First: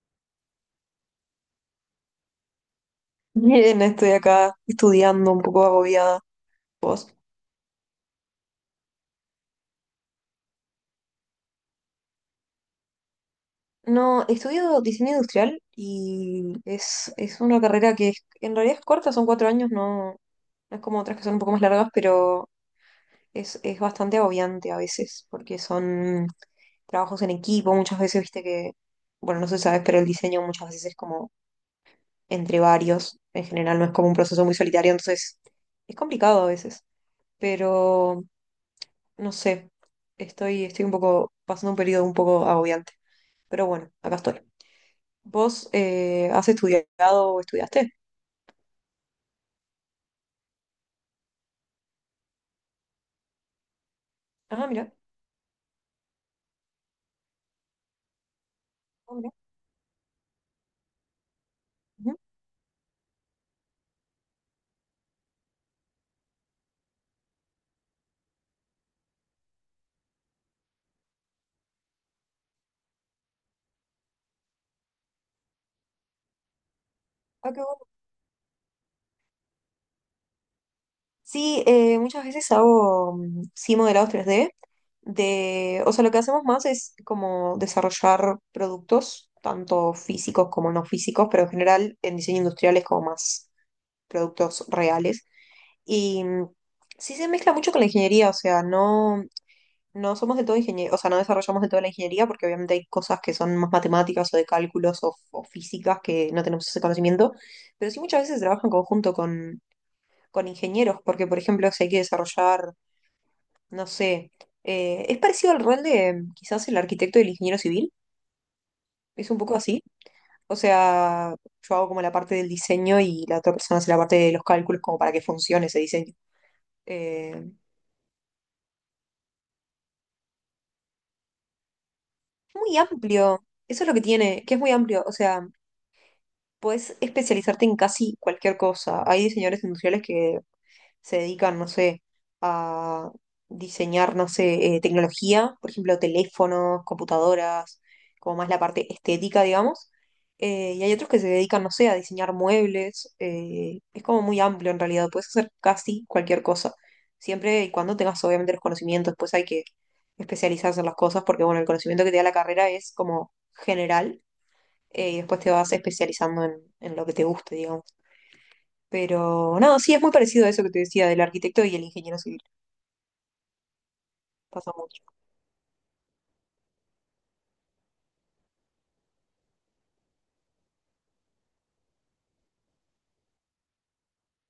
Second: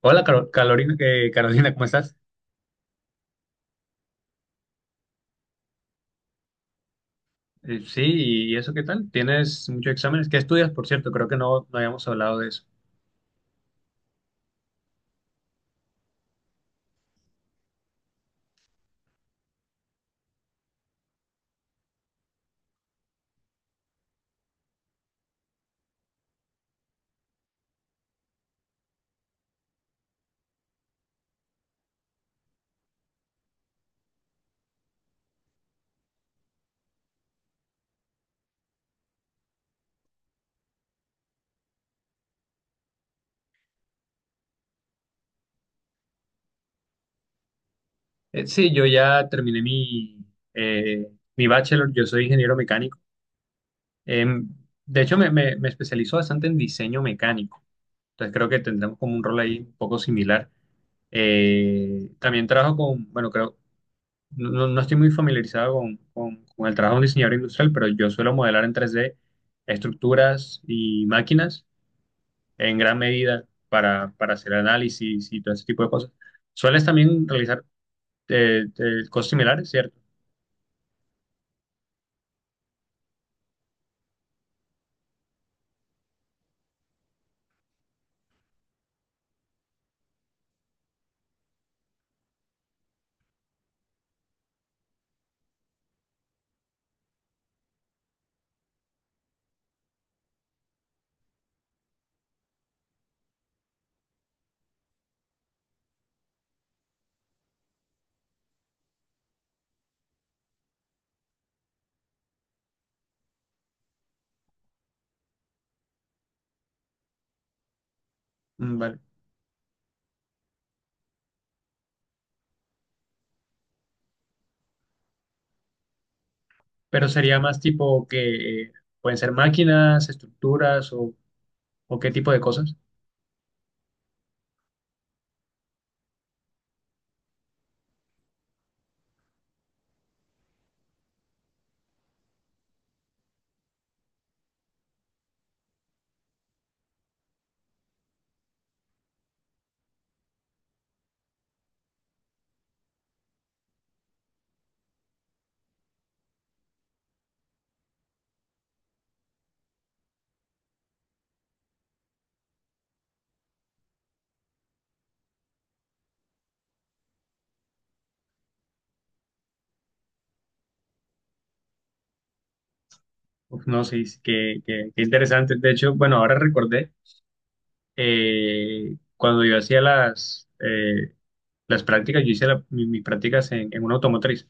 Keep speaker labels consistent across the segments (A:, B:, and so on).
A: Hola, Carolina, Carolina, ¿cómo estás?
B: Bien, estoy acá estudiando un poco agobiada. ¿Vos?
A: Eh, sí, ¿Y eso qué tal? ¿Tienes muchos exámenes? ¿Qué estudias, por cierto? Creo que no habíamos hablado de eso.
B: No, estudio diseño industrial y es una carrera que en realidad es corta, son 4 años, no, no es como otras que son un poco más largas, pero es bastante agobiante a veces, porque son trabajos en equipo, muchas veces, viste que, bueno, no sé si sabes, pero el diseño muchas veces es como entre varios, en general no es como un proceso muy solitario, entonces es complicado a veces, pero no sé, estoy un poco pasando un periodo un poco agobiante, pero bueno, acá estoy. ¿Vos has estudiado o estudiaste?
A: Sí, yo ya terminé eh, mi bachelor, yo soy ingeniero mecánico. Em,
B: Ah, mira.
A: de hecho, me especializo bastante en diseño mecánico, entonces creo que tendremos como
B: Ah,
A: un
B: mira.
A: rol ahí un poco similar.
B: Ujú.
A: También trabajo con, bueno, creo, no estoy muy familiarizado con, con el trabajo de un diseñador industrial, pero yo suelo modelar en 3D estructuras y máquinas, en gran medida para hacer análisis y todo ese tipo de cosas. ¿Sueles también
B: Ah, qué
A: realizar
B: bueno.
A: cosas similares, cierto?
B: Sí, muchas veces hago mm, sí modelados 3D. O sea, lo que hacemos más es como desarrollar productos, tanto físicos como no físicos, pero en general en diseño industrial es como más productos reales. Y sí se mezcla mucho con la ingeniería, o sea, no, somos de todo ingeniería, o sea, no desarrollamos de toda la ingeniería porque obviamente hay cosas que son más matemáticas o de cálculos o físicas que no tenemos ese conocimiento, pero sí muchas veces se trabaja en conjunto con ingenieros, porque por ejemplo si hay que desarrollar, no sé, es parecido al rol de quizás el arquitecto y el ingeniero civil,
A: Mm, vale.
B: es un poco así, o sea, yo hago como la parte del diseño y la otra persona hace la parte de los cálculos como para que funcione ese diseño.
A: Pero sería
B: Eh,
A: más tipo que pueden ser máquinas, estructuras o qué tipo de cosas.
B: Muy amplio, eso es lo que tiene, que es muy amplio, o sea, puedes especializarte en casi cualquier cosa. Hay diseñadores industriales que se dedican, no sé, a diseñar, no sé, tecnología, por ejemplo, teléfonos, computadoras, como más la parte estética, digamos. Y hay otros que se dedican, no sé, a diseñar muebles. Es como muy amplio en realidad, puedes hacer casi cualquier cosa. Siempre y cuando tengas obviamente los conocimientos, pues hay que especializarse en las cosas porque, bueno, el conocimiento que te da la carrera es como general y después te vas especializando en, lo que te guste, digamos. Pero no, sí, es muy parecido a eso que te decía del arquitecto y el ingeniero civil.
A: Uf, no sé, sí,
B: Pasa
A: qué
B: mucho.
A: interesante. De hecho, bueno, ahora recordé, cuando yo hacía las prácticas, yo hice mis prácticas en una automotriz.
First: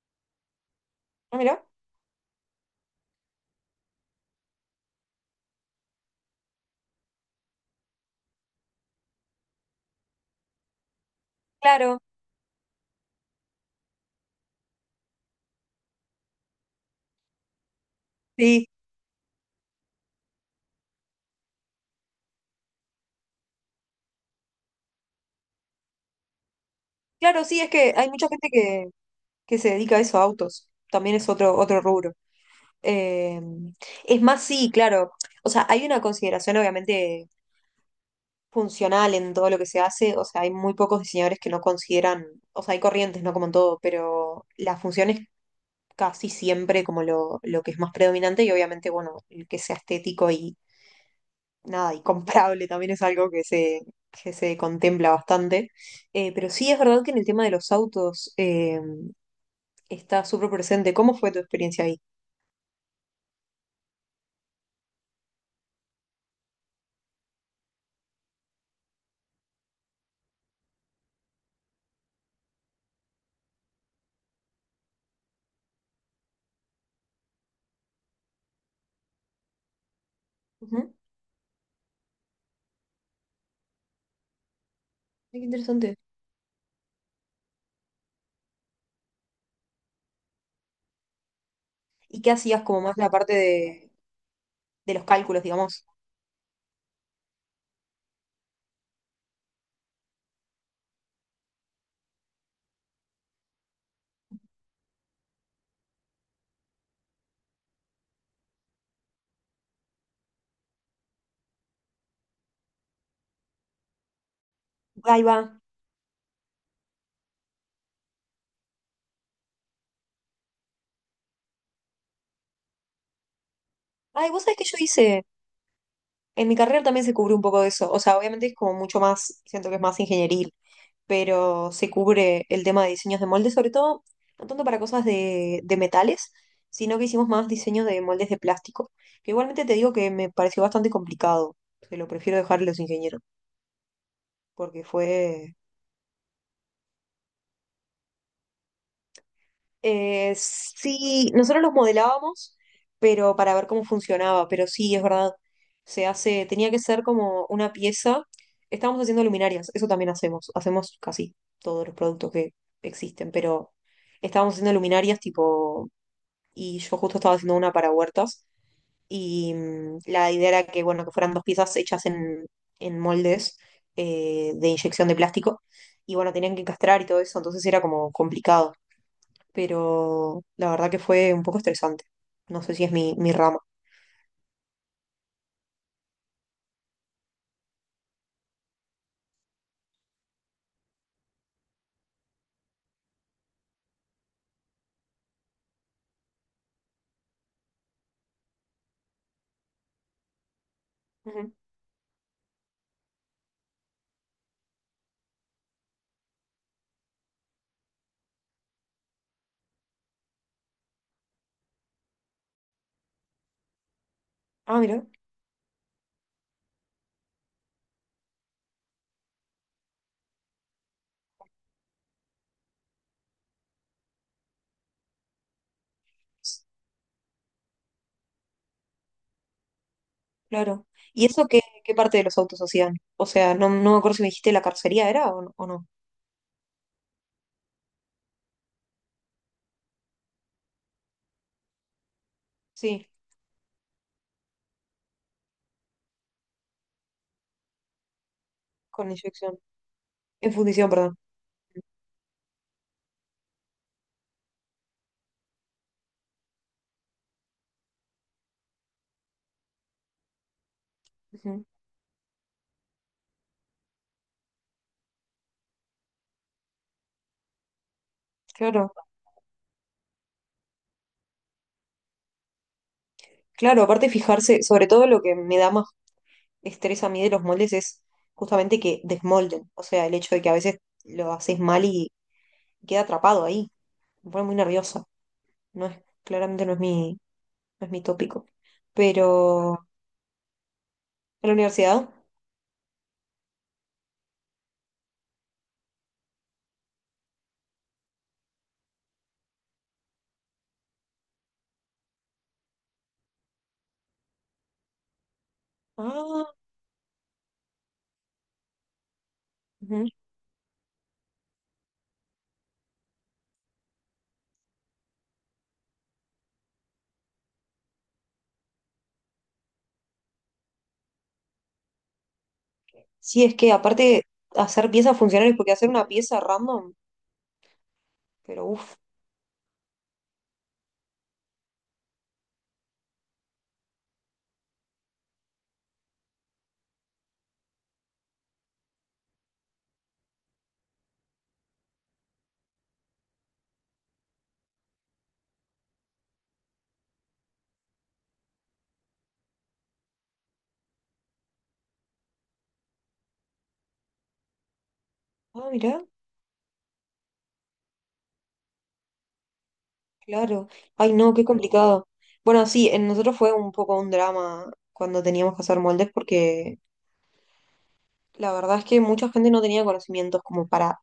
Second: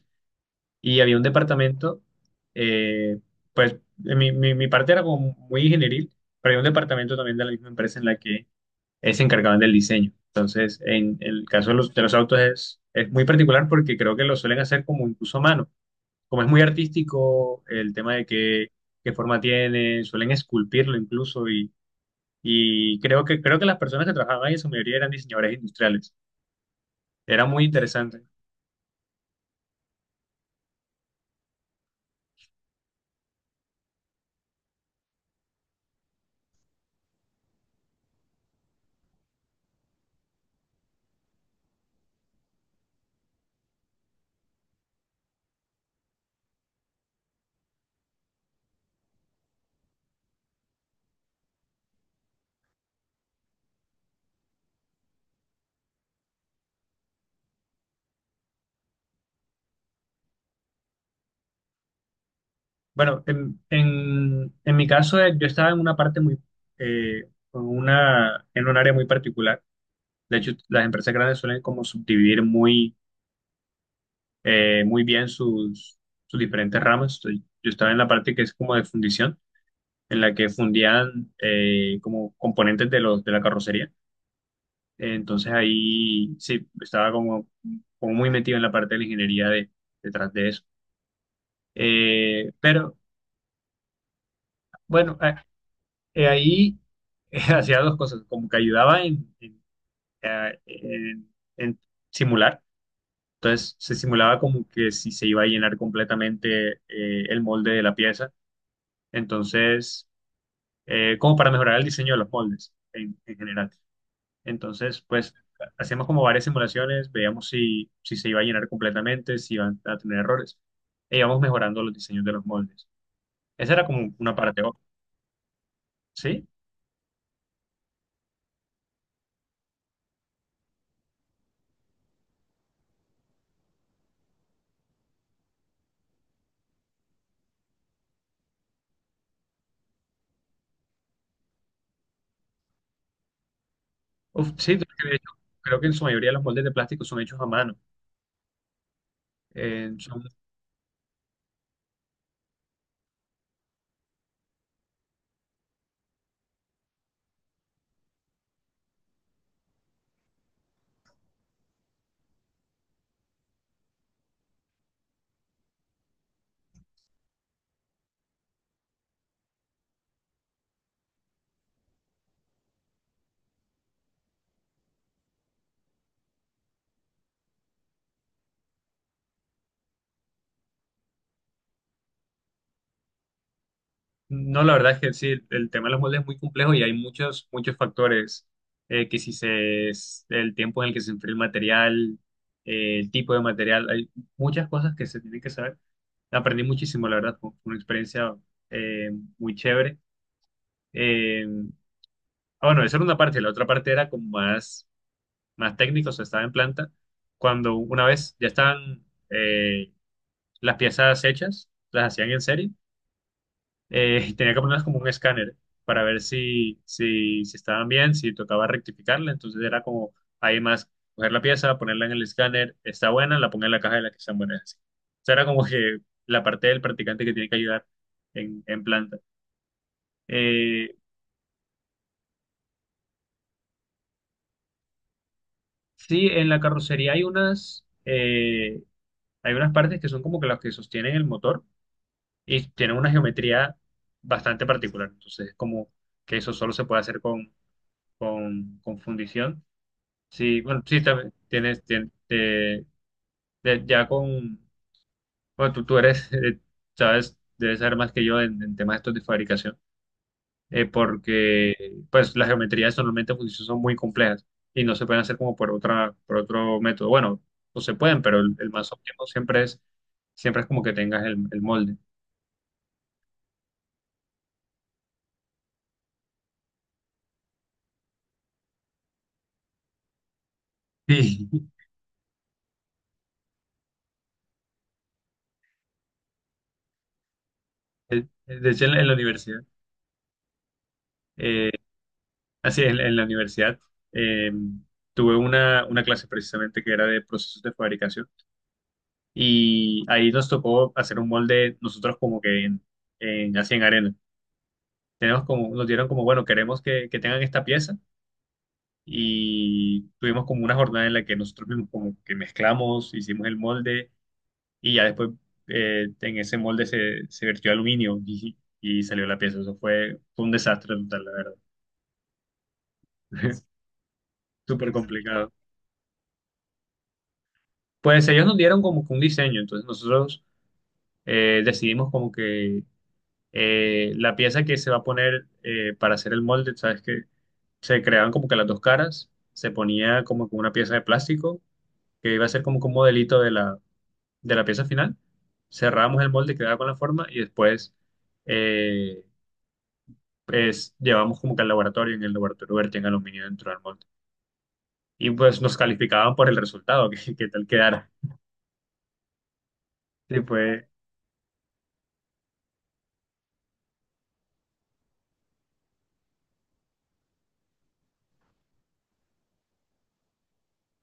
A: Y había un
B: Ah, mirá.
A: departamento, eh, pues mi parte era como muy ingenieril, pero había un departamento también de la misma empresa en la que se encargaban del diseño. Entonces, en el caso
B: Claro,
A: de los autos es muy particular porque creo que lo suelen hacer como incluso a mano. Como es muy artístico, el tema de
B: sí.
A: qué, qué forma tiene, suelen esculpirlo incluso y creo que las personas que trabajaban ahí, en su mayoría eran diseñadores industriales.
B: Claro,
A: Era
B: sí,
A: muy
B: es que hay
A: interesante.
B: mucha gente que, se dedica a eso, a autos. También es otro rubro. Eh, es más, sí, claro. O sea, hay una consideración obviamente funcional en todo lo que se hace. O sea, hay muy pocos diseñadores que no consideran, o sea, hay corrientes, no como en todo, pero las funciones casi siempre como lo, que es más predominante y obviamente, bueno, el que sea estético y nada, y comprable también es algo que se contempla bastante. Pero sí es verdad que en el tema de los autos está súper presente. ¿Cómo fue tu experiencia ahí?
A: Bueno, en mi caso, yo estaba en una parte muy, eh, con una, en un área muy particular. De hecho, las empresas grandes suelen como subdividir muy, muy bien sus, sus diferentes ramas. Entonces, yo estaba en la parte que es como de fundición, en la que
B: Ujú.
A: fundían como componentes de los, de la carrocería.
B: Ay, qué
A: Entonces
B: interesante.
A: ahí sí, estaba como, como muy metido en la parte de la ingeniería de, detrás de eso.
B: ¿Y qué hacías como
A: Pero
B: más la parte de los
A: bueno,
B: cálculos, digamos?
A: Ahí hacía dos cosas, como que ayudaba en, eh, en- en simular, entonces se simulaba como que si se iba a llenar completamente el molde de la pieza, entonces como para mejorar el diseño de los moldes en general. Entonces,
B: Ahí
A: pues
B: va.
A: hacíamos como varias simulaciones, veíamos si, si se iba a llenar completamente, si iban a tener errores, e íbamos mejorando los diseños de los moldes. Esa era como
B: Ay,
A: una
B: vos sabés
A: parte,
B: que yo hice,
A: ¿sí?
B: en mi carrera también se cubrió un poco de eso. O sea, obviamente es como mucho más, siento que es más ingeniería, pero se cubre el tema de diseños de moldes, sobre todo, no tanto para cosas de metales, sino que hicimos más diseño de moldes de plástico, que igualmente te digo que me pareció bastante complicado, que lo prefiero dejar a los ingenieros,
A: Uf, sí,
B: porque
A: creo que de hecho,
B: fue.
A: creo que en su mayoría los moldes de plástico son hechos a mano. Eh, son-
B: Sí, nosotros los modelábamos, pero para ver cómo funcionaba, pero sí, es verdad, se hace, tenía que ser como una pieza, estábamos haciendo luminarias, eso también hacemos, hacemos casi todos los productos que existen, pero estábamos haciendo luminarias tipo y yo justo estaba haciendo una para huertas y la idea era que, bueno, que fueran dos piezas hechas en, moldes de inyección de plástico y bueno, tenían que encastrar y todo eso, entonces era como complicado, pero la verdad que fue un poco estresante. No sé si es mi, rama.
A: no, la verdad es que sí, el tema de los moldes es muy complejo y hay muchos, muchos factores. Que si el tiempo en el que se enfría el material, el tipo de material, hay muchas cosas que se tienen que saber. Aprendí muchísimo, la verdad, fue una experiencia eh, muy chévere. Eh,
B: Ujú.
A: bueno, esa era una parte, la otra parte era como más, más técnica, o sea, estaba en planta. Cuando una vez ya estaban, las piezas hechas, las hacían en serie, y tenía que
B: Ah,
A: ponerlas como un
B: mira,
A: escáner para ver si, si, si estaban bien, si tocaba rectificarla, entonces era como ahí más coger la pieza, ponerla en el escáner, está buena, la pongo en la caja de las que están buenas. Así. O sea, era como que la parte del practicante que tiene que ayudar en planta.
B: claro.
A: Eh,
B: ¿Y eso qué parte de los autos hacían? O sea, no, no me acuerdo si me dijiste la carrocería era o no.
A: sí, en la carrocería hay unas partes que son como que las que sostienen el motor y tienen
B: Sí,
A: una geometría bastante particular, entonces es como que eso solo se puede hacer con, con
B: con inyección.
A: fundición.
B: En
A: Sí, bueno,
B: fundición,
A: sí,
B: perdón.
A: también tienes, ya con, bueno, tú eres, sabes, debes saber más que yo en temas estos de fabricación,
B: Ujú.
A: porque pues las geometrías normalmente en fundición son muy complejas y no se pueden hacer como por otra, por otro método. Bueno, no se pueden, pero el más
B: Claro.
A: óptimo siempre es como que tengas el molde.
B: Claro, aparte fijarse, sobre todo lo que me da más estrés a mí de los moldes es justamente que desmolden, o sea, el hecho de que a veces lo
A: Sí,
B: haces mal y queda atrapado ahí, me pone muy nerviosa, no es, claramente no es mi tópico,
A: de hecho en la universidad.
B: pero en la
A: eh,
B: universidad,
A: Así es, en la universidad eh, tuve una clase precisamente que era de procesos de fabricación y ahí nos tocó hacer un molde nosotros como que en, así en arena. Tenemos como, nos dieron como, bueno,
B: ah,
A: queremos que tengan esta pieza y
B: ujú.
A: tuvimos como una jornada en la que nosotros mismos como que mezclamos, hicimos el molde y ya después en ese molde se, se vertió aluminio y salió la pieza. Eso fue, fue un desastre total, la verdad.
B: Sí, es que aparte hacer
A: Súper
B: piezas
A: complicado.
B: funcionales, porque hacer una pieza random,
A: Pues ellos nos
B: pero
A: dieron
B: uff,
A: como que un diseño, entonces nosotros decidimos como que la pieza que se va a poner para hacer el molde, sabes que se creaban como que las dos caras, se ponía como que una pieza de plástico que iba a ser como que un modelito de la pieza final, cerramos el molde, quedaba con la forma y después eh, pues llevamos como que al laboratorio, en el laboratorio vertían aluminio dentro del molde y pues
B: ah,
A: nos
B: mirá,
A: calificaban por el resultado, que tal quedara. Sí,
B: claro,
A: fue,
B: ay no, qué complicado. Bueno, sí, en nosotros fue un poco un drama cuando teníamos que hacer moldes porque la verdad es que mucha gente no tenía conocimientos como para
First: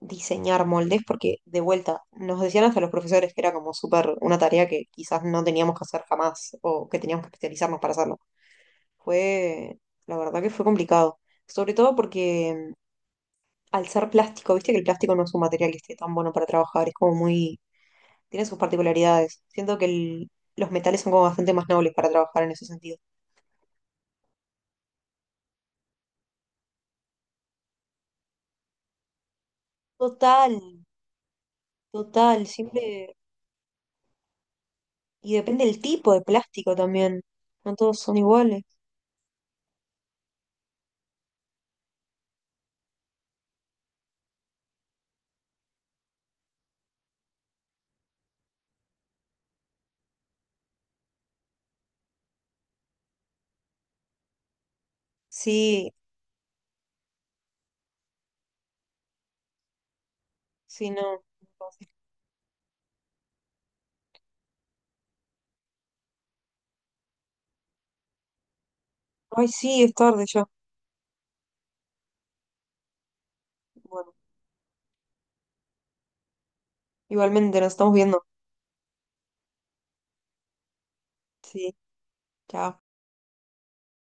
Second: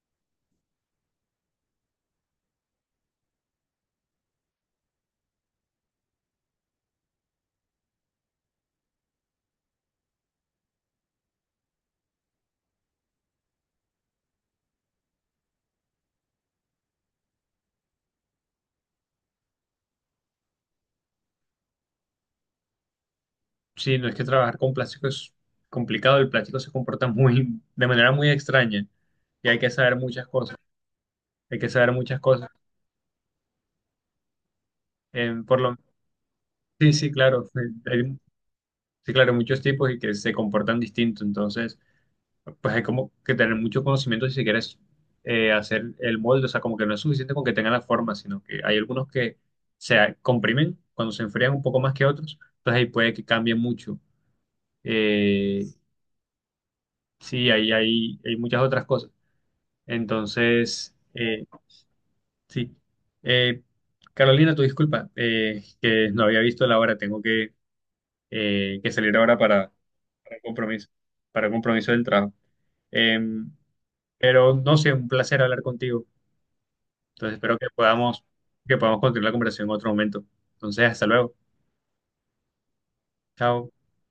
B: diseñar moldes, porque de vuelta nos decían hasta los profesores que era como súper una tarea que quizás no teníamos que hacer jamás o que teníamos que especializarnos para hacerlo. Fue, la verdad que fue complicado, sobre todo porque al ser plástico, viste que el plástico no es un material que esté tan bueno para trabajar, es como muy, tiene sus particularidades. Siento que los metales son como bastante más nobles para trabajar en ese sentido.
A: sí, no es que trabajar con plástico es complicado, el plástico se comporta muy, de manera muy extraña y hay que saber muchas
B: Total,
A: cosas, hay que saber muchas
B: total,
A: cosas.
B: siempre. Y
A: Eh, por
B: depende
A: lo,
B: del tipo de plástico
A: sí, sí,
B: también.
A: claro,
B: No todos
A: hay,
B: son iguales.
A: sí, claro, muchos tipos y que se comportan distinto, entonces, pues hay como que tener mucho conocimiento si se quieres hacer el molde, o sea, como que no es suficiente con que tengan la forma, sino que hay algunos que se comprimen cuando se enfrían un poco más que otros, entonces ahí puede que cambie mucho. Eh,
B: Sí,
A: sí, ahí hay, hay muchas otras cosas.
B: sí,
A: Entonces,
B: no.
A: sí. Eh, Carolina, tu disculpa, que no había visto la hora. Tengo que salir ahora
B: Ay, sí, es tarde
A: para un
B: ya.
A: compromiso, para un compromiso del trabajo. Em,
B: Bueno,
A: pero no sé, un placer hablar contigo. Entonces, espero
B: igualmente nos estamos viendo.
A: que podamos continuar la conversación en otro momento. Entonces, hasta luego.
B: Sí, chao.
A: Chao.